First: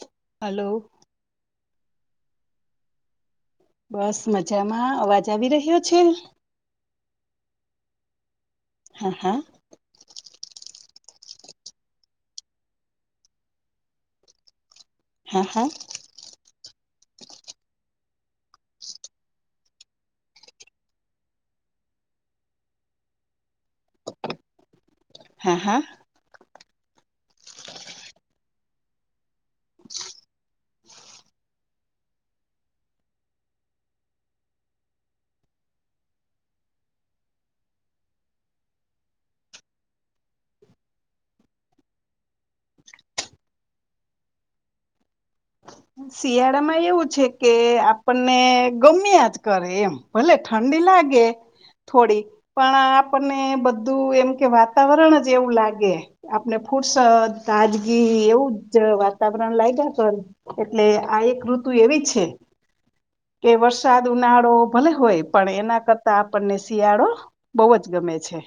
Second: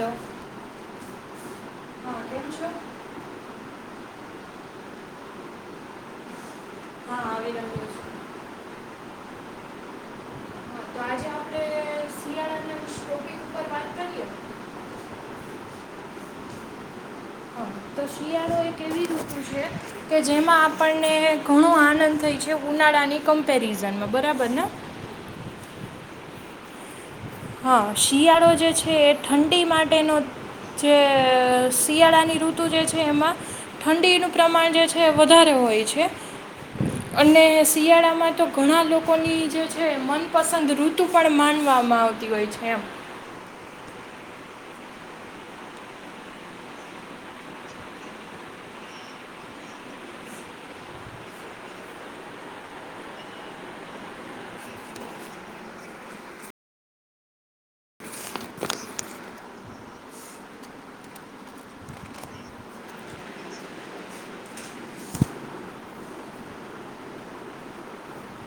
Hello hello હા કેમ છો બસ મજામાં અવાજ આવી રહ્યો છે હા આવી રહ્યો છે હા હા હા તો આજે આપણે શિયાળાની શોપિંગ ઉપર વાત કરીએ હા હા તો શિયાળો એક એવી ઋતુ છે કે જેમાં આપણને ઘણો આનંદ થઇ છે ઉનાળાની કમ્પેરિઝનમાં બરાબર ને હા હા હા શિયાળો જે છે એ ઠંડી માટેનો જે શિયાળાની ઋતુ જે છે એમાં ઠંડીનું પ્રમાણ જે છે વધારે હોય છે અને શિયાળામાં તો ઘણા લોકોની જે છે મનપસંદ ઋતુ પણ માનવામાં આવત તી હોય છે એ શિયાળામાં એવું છે કે આપણને ગમ્યા જ કરે એમ ભલે ઠંડી લાગે થોડી પણ આપણને બધું એમ કે વાતાવરણ જ એવું લાગે આપને ફુરસદ તાજગી એવું જ વાતાવરણ લાગ્યા કર એટલે આ એક ઋતુ એવી છે કે વરસાદ ઉનાળો ભલે હોય પણ એના કરતા આપણને શિયાળો બહુ જ ગમે છે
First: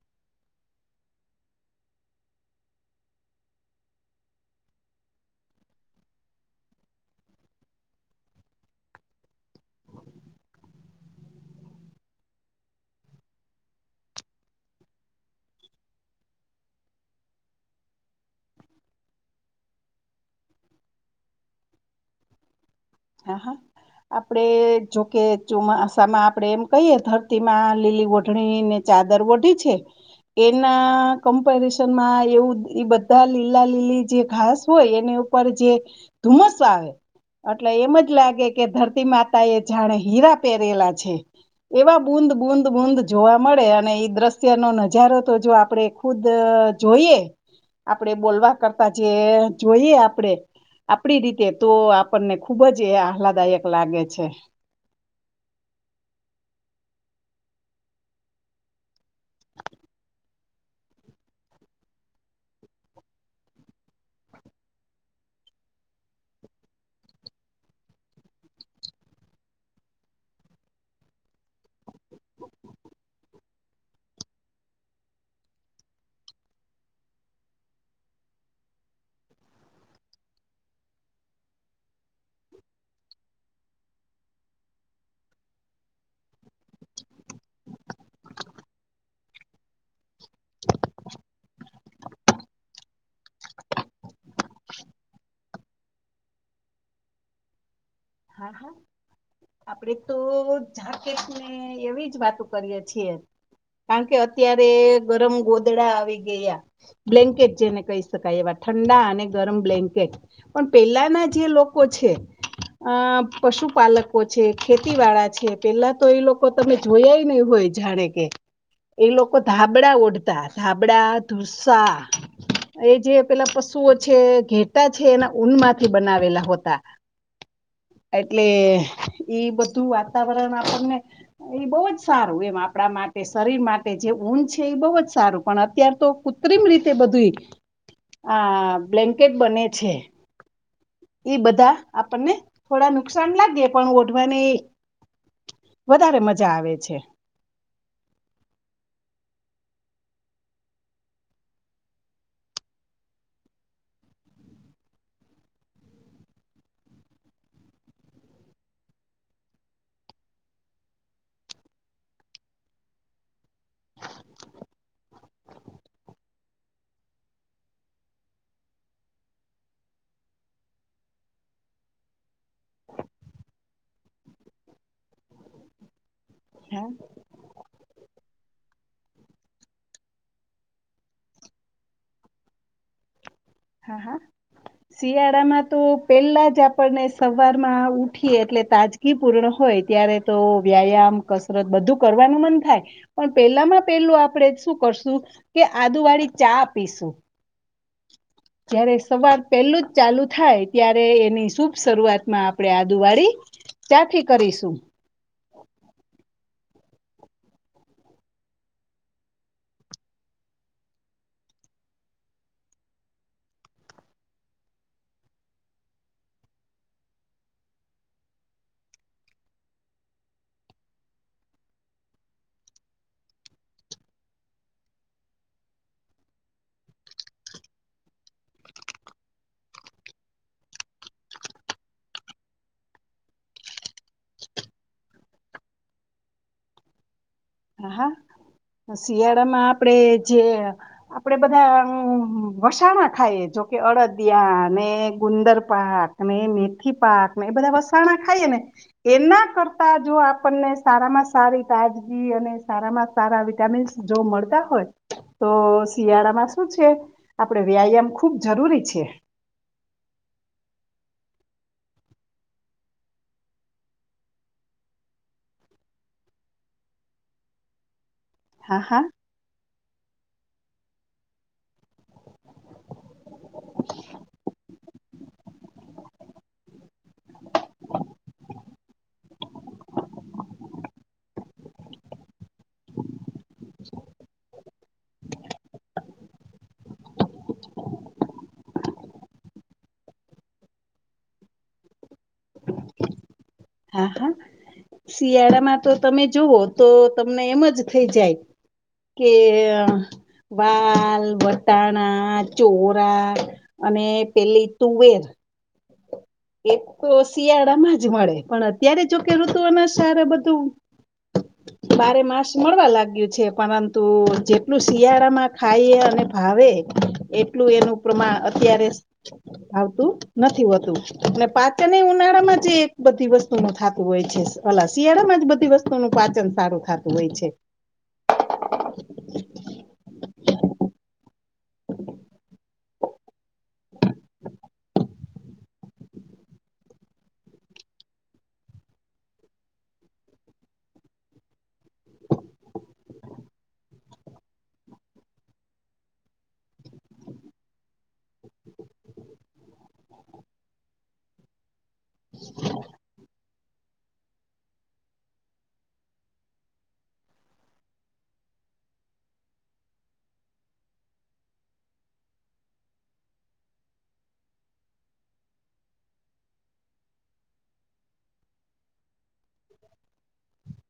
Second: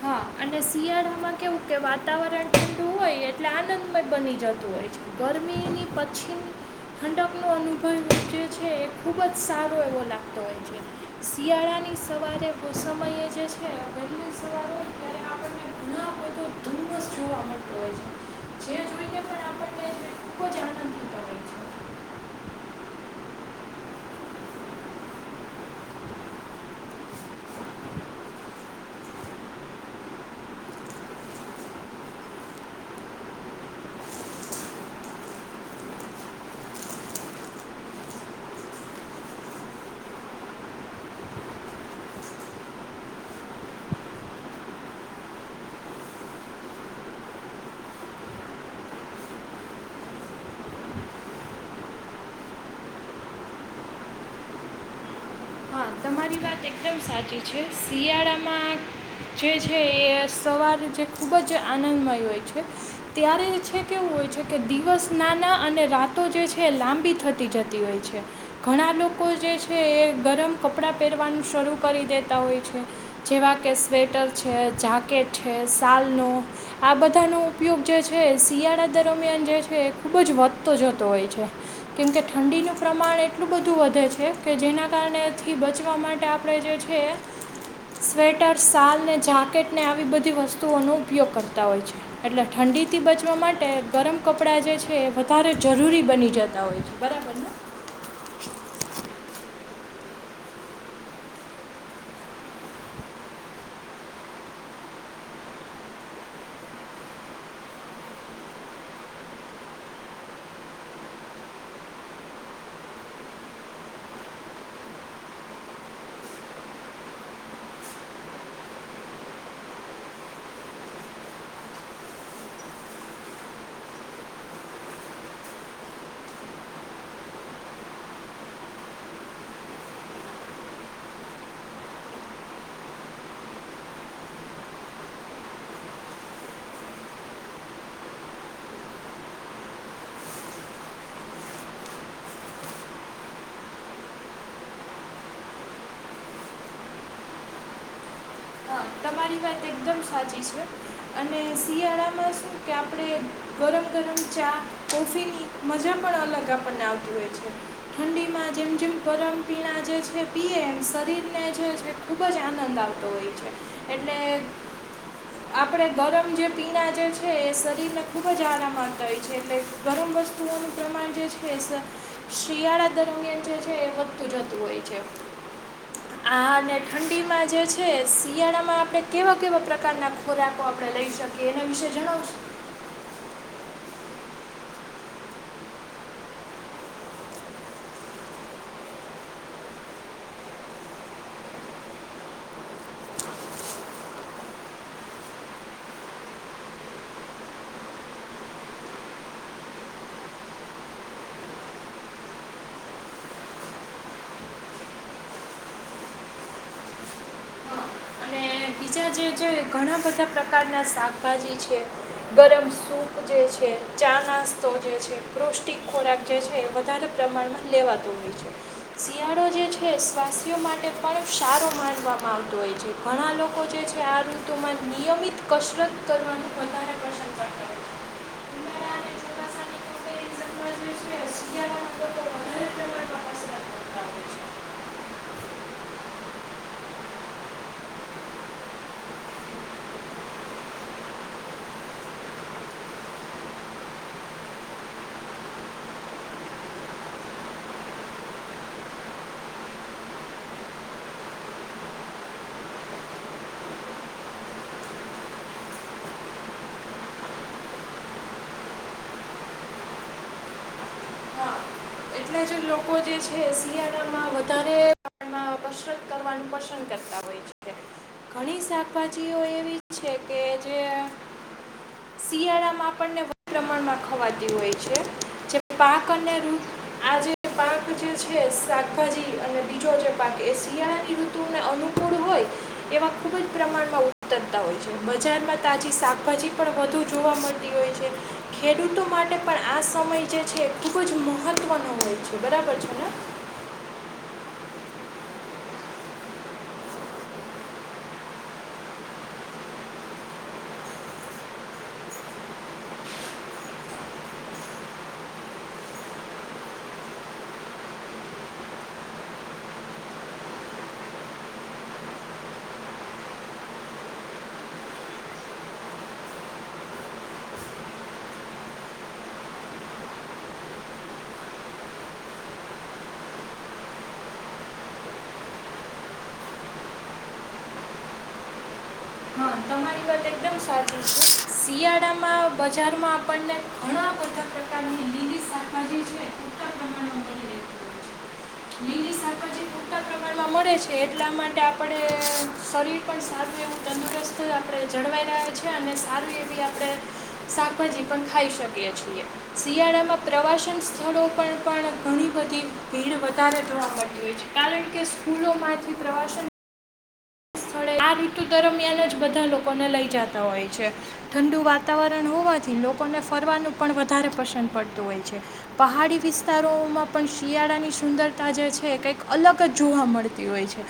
હા અને શિયાળામાં કેવું કે વાતાવરણ ઠંડુ હોય એટલે આનંદમય બની જતું હોય છે ગરમીની પછીની ઠંડકનો અનુભવ જે છે એ ખૂબ જ સારો એવો લાગતો હોય છે શિયાળાની સવારે સમયે જે છે વહેલી સવારે ત્યારે આપણને ગણો તો ધુમ્મસ જોવા મળતો હોય છે જે જોઈને પણ આપણને ખૂબ જ આનંદ થતો હોય છે હા હા આપડે જોકે ચોમાસામાં આપડે એમ કહીએે ધરતીમાં લીલી ઓઢણી ને ચાદર વઢી છે એના કમ્પેરિઝનમાં એવું એ બધા લીલા લીલી જે ઘાસ હોય એની ઉપર જે ધુમ્મસ આવે એટલે એમ જ લાગે કે ધરતી માતા એ જાણે હીરા પહેરેલા છે એવા બૂદ બૂદ બુંદ જોવા મળે અને એ દ્રશ્ય નો નજારો તો જો આપણે ખુદ જોઈએ આપડે બોલવા કરતા જે જોઈએ આપણેે આપડી રીતે તો આપણને ખુ ખુબ જ એ આહલાદાયક લાગે છે હા તમારી વાત એકદમ સાચી છે શિયાળામાં જે છે એ સવાર જે ખૂબ જ આનંદમય હોય છે ત્યારે છે કેવું હોય છે કે દિવસ નાના અને રાતો જે છે એ લાંબી થતી જતી હોય છે ઘણા લોકો જે છે એ ગરમ કપડાં પહેરવાનું શરૂ કરી દેતા હોય છે જેવા કે સ્વેટર છે જાકેટ છે શાલનો આ બધાનો ઉપયોગ જે છે શિયાળા દરમિયાન જે છે એ ખૂબ જ વધતો જતો હોય છે કેમકે ઠંડીનું પ્રમાણ એટલું બધું વધે છે કે જેના કારણે થી બચવા માટે આપણે જે છે સ્વેટર શાલ ને જાકેટને આવી બધી વસ્તુઓનો ઉપયોગ કરતા હોય છે એટલે ઠંડીથી બચવા માટે ગરમ કપડાં જે છે એ વધારે જરૂરી બની જતા હોય છે બરાબરને હા હા આપડે તો જાકેટને એવી જ વાતો કરીયે છીએ કારણ કે અત્યારે ગરમ ગોદડા આવી ગયા બ્લેન્કેટ જેને કહી શકાય એવા ઠંડા અને ગરમ બ્લેન્કેટ પણ પેલાના જે લોકો છે અ પશુપાલકો છે ખેતી વાળા છે પેલા તો એ લોકો તમે જોયાય નહી હોય જાણે કે એ લોકો ધાબડા ઓઢતા ધાબડા ધુસા એ જે પેલા પશુઓ છે ઘેટા છે એના ઊનમાંથી બનાવેલા હોતા એટલે ઈ બધું વાતાવરણ આપણને એ બહુ જ સારું એમ આપણા માટે શરીર માટે જે ઊંધ છે એ બહુ જ સારું પણ અત્યાર તો કૃત્રિમ રીતે બધું આ બ્લેન્કેટ બને છે એ બધા આપણને થોડા નુકસાન લાગે પણ ઓઢવાની વધારે મજા આવે છે હા તમારી વાત એકદમ સાચી છે અને શિયાળામાં શું કે આપણે ગરમ ગરમ ચા કોફીની મજા પણ અલગ આપણને આવતી હોય છે ઠંડીમાં જેમ જેમ ગરમ પીણા જે છે પીએ એમ શરીરને જે ખૂબ જ આનંદ આવતો હોય છે એટલે આપણે ગરમ જે પીણા જે છે એ શરીરને ખુબ જ આરામ આવતા હોય છે એટલે ગરમ વસ્તુઓનું પ્રમાણ જે છે શિયાળા દરમિયાન જે છે એ વધતું જતું હોય છે આ અને હા ઠંડીમાં જે ખેેશ શિયાળામાં આપણે કેવા કેવા પ્રકારના ખોરાકો આપણે લઈ શકીએ એના વિશે જણાવશું હા હા શિયાળામાં તો પેલા જ આપણને સવારમાં ઉઠીએ એટલે તાજગી પૂર્ણ હોય ત્યારે તો વ્યાયામ કસરત બધું કરવાનું મન થાય પણ પેલામાં પેલું આપણે શું કરશું કે આદુ વાળી ચા પીશું જયારે સવાર પહેલું જ ચાલુ થાય ત્યારે એની શુભ શરૂઆતમાં આપણે આદુવાળી ચા થી કરીશું અને બીજા જે છે ઘણા બધા પ્રકારના શાકભાજી છે ગરમ સૂપ જે છે ચા નાસ્તો જે છે પૌષ્ટિક ખોરાક જે છે એ વધારે પ્રમાણમાં લેવાતો હોય છે શિયાળો જે છે સ્વાસ્થ્ય માટે પણ સારો માનવામાં આવતો હોય છે ઘણા લોકો કો જે છે આ ઋતુમાં નિયમિત કસરત કરવાનું વધારે પસંદ કરતા હોય છે ઉનાળા અને ચોમાસા ની કસરત શિયાળા માં લોકો વધારે પ્રમાણમાં કસરત કરતા હોય છે હા શિયાળામાં આપણેે જે આપડે બધા વસાણા ખાઈએ જોકે અડદિયા ને ગુંદર પાક ને મેથી પાક ને એ બધા વસાણા ખાઈએ ને એના કરતા જો આપણને સારામાં સારી તાજગી અને સારામાં સારા વિટામિન્સ જો મળતા હોય તો શિયાળામાં શું છે આપણેે વ્યાયામ ખૂબ જરૂરી છે છે. હા, એટલે જ લોકો જે છે શિયાળામાં વધારે [inaudible] કસરત કરવાનું પસંદ કરતા હોય છે ઘણી હા હા શાકભાજી ઓ એવી કે જે શિયાળામાં આપણને વધુ પ્રમાણમાં ખવાતી હોય છે જે પાક અને આ જે પાક જે છે શાકભાજી અને બીજો જે પાક એ શિયાળાની ઋતુને અનુકૂળ હોય એવા ખુબ જ પ્રમાણમાં ઉતરતા હોય છે બજારમાં તાજી શાકભાજી પણ વધુ જોવા મળતી હોય છે ખેડૂતો માટે પણ આ સમય જે છે ખુબ જ મહ મહત્ત્વનું હોય છે બરાબર છેને હા હા શિયાળામાં તો તમે જુઓ તો તમને એમ જ થઈ જાય કે વાલ વટાણા ચોરા અને પેલી તુવેર એ તો શિયાળામાં જ મળે પણ અત્યારે જોકે ઋતુ અના સાર બધું બારે માસ મળવા લાગ્યું છે પરંતુ જેટલું શિયાળામાં ખાઈ અને ભાવે એટલું એનું પ્રમાણ અત્યારે ભાવતું નથી હોતું અને પાચન એ ઉનાળા માં જ એક બધી વસ્તુ નું થતું હોય છે અલા શિયાળામાં જ બધી વસ્તુનું પાચન સારું થતું હોય છે હા તમારી વાત એકદમ સાચી છે શિયાળામાં બજારમાં આપણને ઘણા બધા પ્રકારની લીલી શાકભાજી છે પૂરતા પ્રમાણમાં મળી રહે છે લીલી શાકભાજી પૂરતા પ્રમાણમાં મળે છે એટલા માટે આપણે શરીર પણ સારું એવું તંદુરસ્ત આપણે જળવાઈ રહ્યા છીએ અને સારી એવી આપણે શાકભાજી પણ ખાઈ શકીએ છીએ શિયાળામાં પ્રવાસન સ્થળો પર પણ ઘણી બધી ભીડ વધારે જોવા મળતી હોય છે કારણ કે સ્કૂલોમાંથી પ્રવાસન સ્થળે આ ઋતુ દરમિયાન જ બધા લોકોને લઈ જતા હોય છે ઠંડુ વાતાવરણ હોવાથી લોકોને ફરવાનું પણ વધારે પસંદ પડતું હોય છે પહાડી વિસ્તારોમાં પણ શિયાળાની સુંદરતા જે છે એ કંઈક અલગ જ જોવા મળતી હોય છે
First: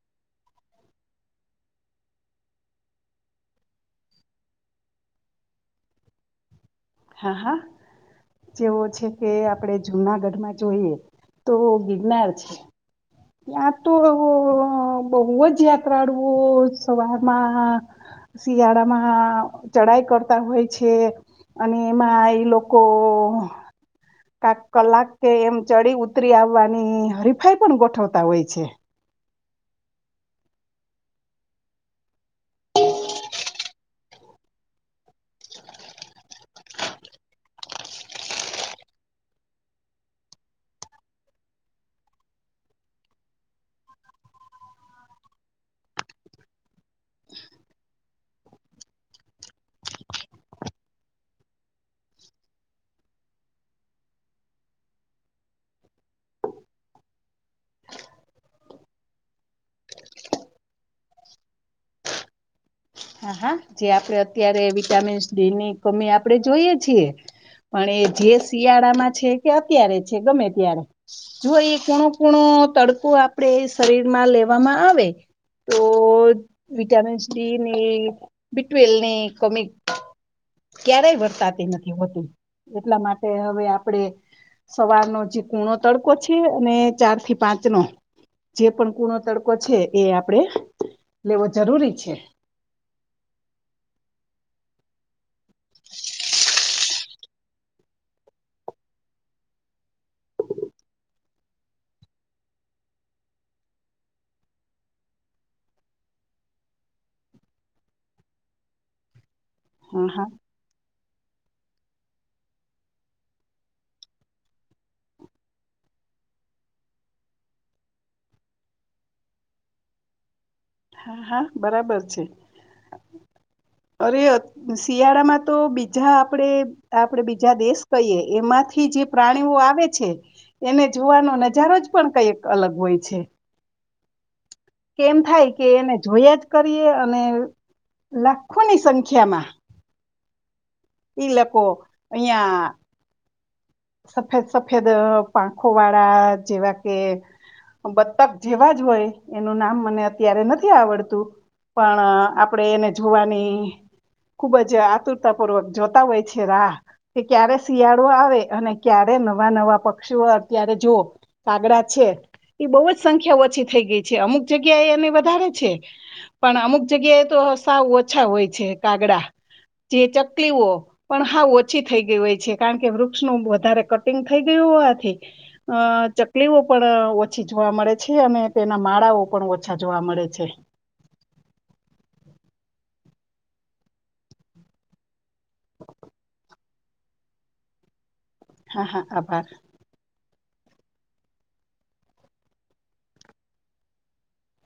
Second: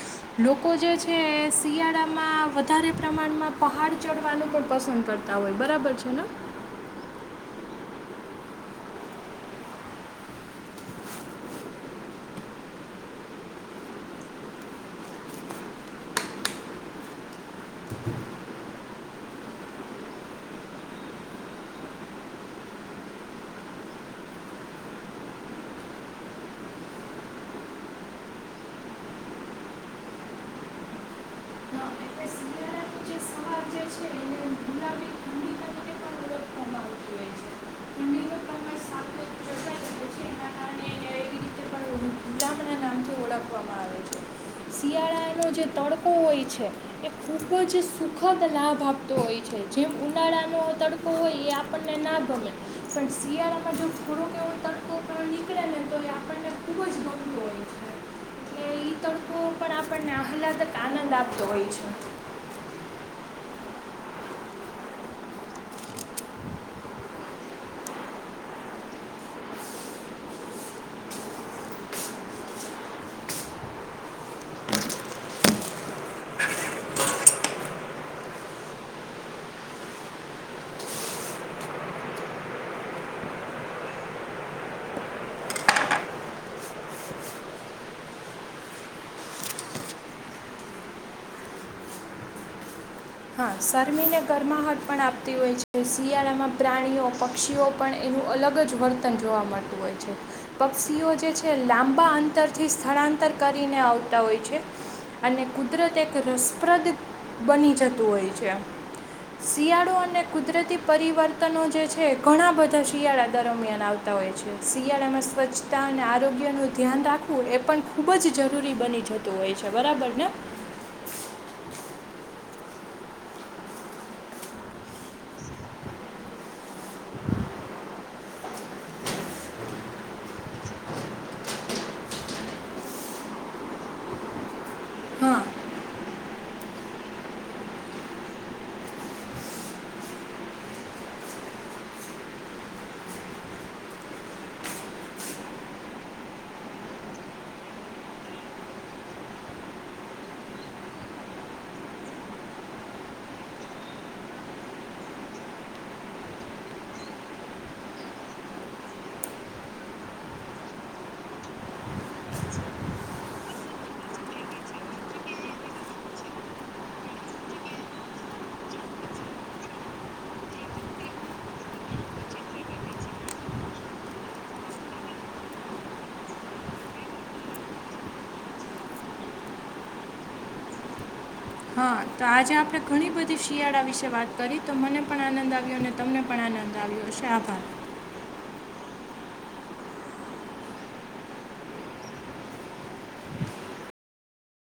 લોકો જે છે એ શિયાળામાં વધારે પ્રમાણમાં પહાડ ચઢવાનું પણ પસંદ કરતા હોય બરાબર છે ને. હા હા જેવો છે કે આપણે જુનાગઢમાં જોઈએ તો ગિરનાર છે ત્યાં તો બહુ જ યાત્રાળુઓ સવારમાં શિયાળામાં ચઢાઈ કરતા હોય છે અને એમાં એ લોકો કાક કલાક કે એમ ચડી ઉતરી આવવાની હરીફાઈ પણ ગોઠવતા હોય છે. એટલે શિયાળાનું જે સવાર જે છે એને ગુલાબી ઠંડી તરીકે પણ ઓળખવામાં આવતી હોય છે ઠંડીનો પ્રમાણ સાપેક્ષ જતા રહે છે એના કારણે એને એવી રીતે પણ ગુલાબના નામથી ઓળખવામાં આવે છે શિયાળાનો જે તડકો હોય છે એ ખૂબ જ સુખદ લાભ આપતો હોય છે જેમ ઉનાળાનો તડકો હોય એ આપણને ના ગમે પણ શિયાળામાં જો થોડોક એવો તડકો પણ નીકળે ને તો એ આપણને ખૂબ જ ગમતો હોય છે કે એ તડકો પણ આપણને અહલાદક આનંદ આપતો હોય છે. હા જે આપણે અત્યારે વિટામિન્સ ડી ની કમી આપણે જોઈએ છીએ પણ એ જે શિયાળામાં છે કે અત્યારે છે ગમે ત્યારે જો એ ખૂણું કૂણો તડકો આપણે શરીરમાં લેવામાં આવે તો વિટામિન્સ ડી ની બીટવેલ ની કમી ક્યારેય વર્તાતી નથી હોતી એટલા માટે હવે આપણે સવારનો જે કુણો તડકો છે અને ચાર થી પાંચ નો જે પણ કૂણો તડકો છે એ આપણેે લેવો જરૂરી છે. હા શરમીને ગરમાહટ પણ આપતી હોય છે શિયાળામાં પ્રાણીઓ પક્ષીઓ પણ એનું અલગ જ વર્તન જોવા મળતું હોય છે પક્ષીઓ જે છે લાંબા અંતરથી સ્થળાંતર કરીને આવતા હોય છે અને કુદરત એક રસપ્રદ બની જતી જતું હોય છે શિયાળો હા અને હા કુદરતી પરિવર્તનો જે છે ઘણા બધા શિયાળા દરમિયાન આવતા હોય છે શિયાળામાં સ્વચ્છતા અને આરોગ્યનું ધ્યાન રાખવું એ પણ ખૂબ જ જરૂરી બની જતું હોય છે બરાબર ને હા હા બરાબર છે અરે અ શિયાળામાં તો બીજા આપણે આપણે બીજા દેશ કહીએ એમાંથી જે પ્રાણીઓ આવે છે એને જોવાનો નજારો જ પણ કઈક અલગ હોય છે કેમ હા થાય કે એને જોયા જ કરીએ અને લાખોની સંખ્યા માં ઈ લોકો અહિયાં સફેદ સફેદ પાંખો વાળા જેવા કે બત્તક જેવા જ હોય એનું નામ મને અત્યારે નથી આવડતું પણ આપણેે એને જોવાની ખુબ જ આતુરતા પૂર્વક જોતા હોય છે રાહ કે ક્યારે શિયાળો આવે અને ક્યારે નવા નવા પક્ષીઓ અત્યારે જો કાગડા છે એ બહુ જ સંખ્યા ઓછી થઈ ગઈ છે અમુક જગ્યા એ એને વધારે છે પણ અમુક જગ્યાએ તો સાવ ઓછા હોય છે કાગડા જે ચકલીઓ પણ સાાવ ઓછી થઈ ગઈ હોય છે કારણ કે વૃ વૃક્ષ નું વધારે કટિંગ થઈ ગયું હોવાથી અ ચકલીઓ પણ ઓછી જોવા મળે છે અને તેના માળાઓ પણ ઓછા જોવા મળે છે. હા તો આજે આપણે ઘણી બધી શિયાળા વિશે વાત કરી તો મને પણ આનંદ આવ્યો અને તમને પણ આનંદ. તાવ છે આભાર હા હા આભાર.